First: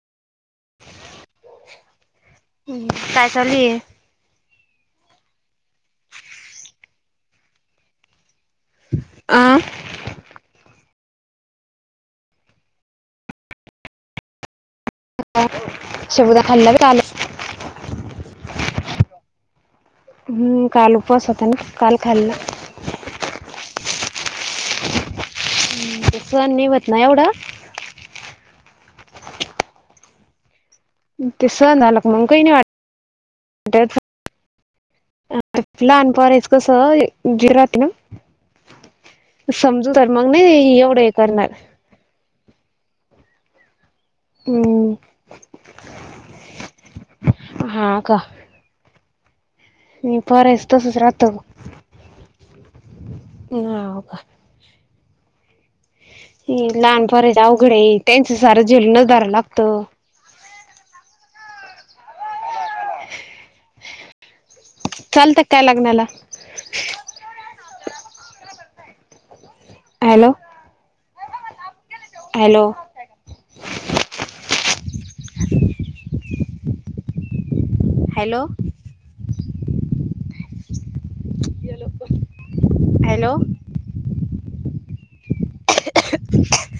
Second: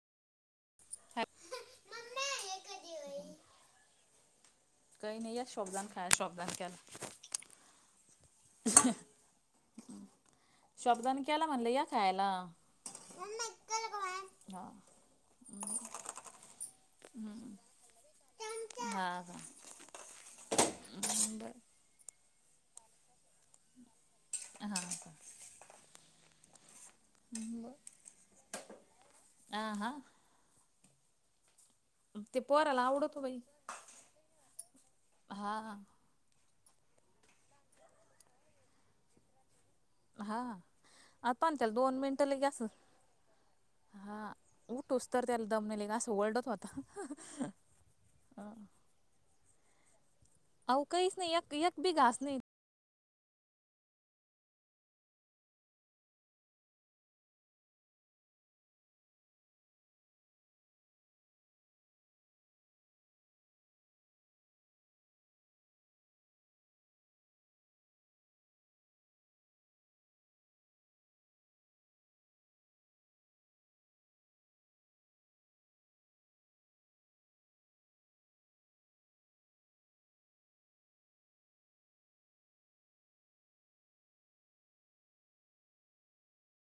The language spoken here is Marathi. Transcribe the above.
हा. हम काय चालू ये. काही नाही या [unintelligible] आ [unintelligible] शाबूदाण केला म्हणल या खायला. शबूदा खाल्ला तुमच्या हा [unintelligible] का हम्म काल उपवास होता बरं ना, काल खाल्ला. हां. सन नई व्हत ना एवढा. आ हां. ते सहण झाल का मगं काही नाई पोराला आवडतो बाई वाटत हा अ लहान पोरायच कसं जे राहत ना समजूतोर मगं हा नाही एवढं हे आता पण करणार. त्याला हां हम्म उटोस्तर त्याल दम नाई लगे असं वरडत होत. हा का? [inaudible] अव तसच काहीस राहत नाई यक बी घास नाई [unintelligible] लहान पोरायचं अवघड हय त्यांचं सारं झेलूनच धरावं लागतं. [inaudible] चालतं काय लग्नाला? Hello hello [inaudible] hello. हॅलो.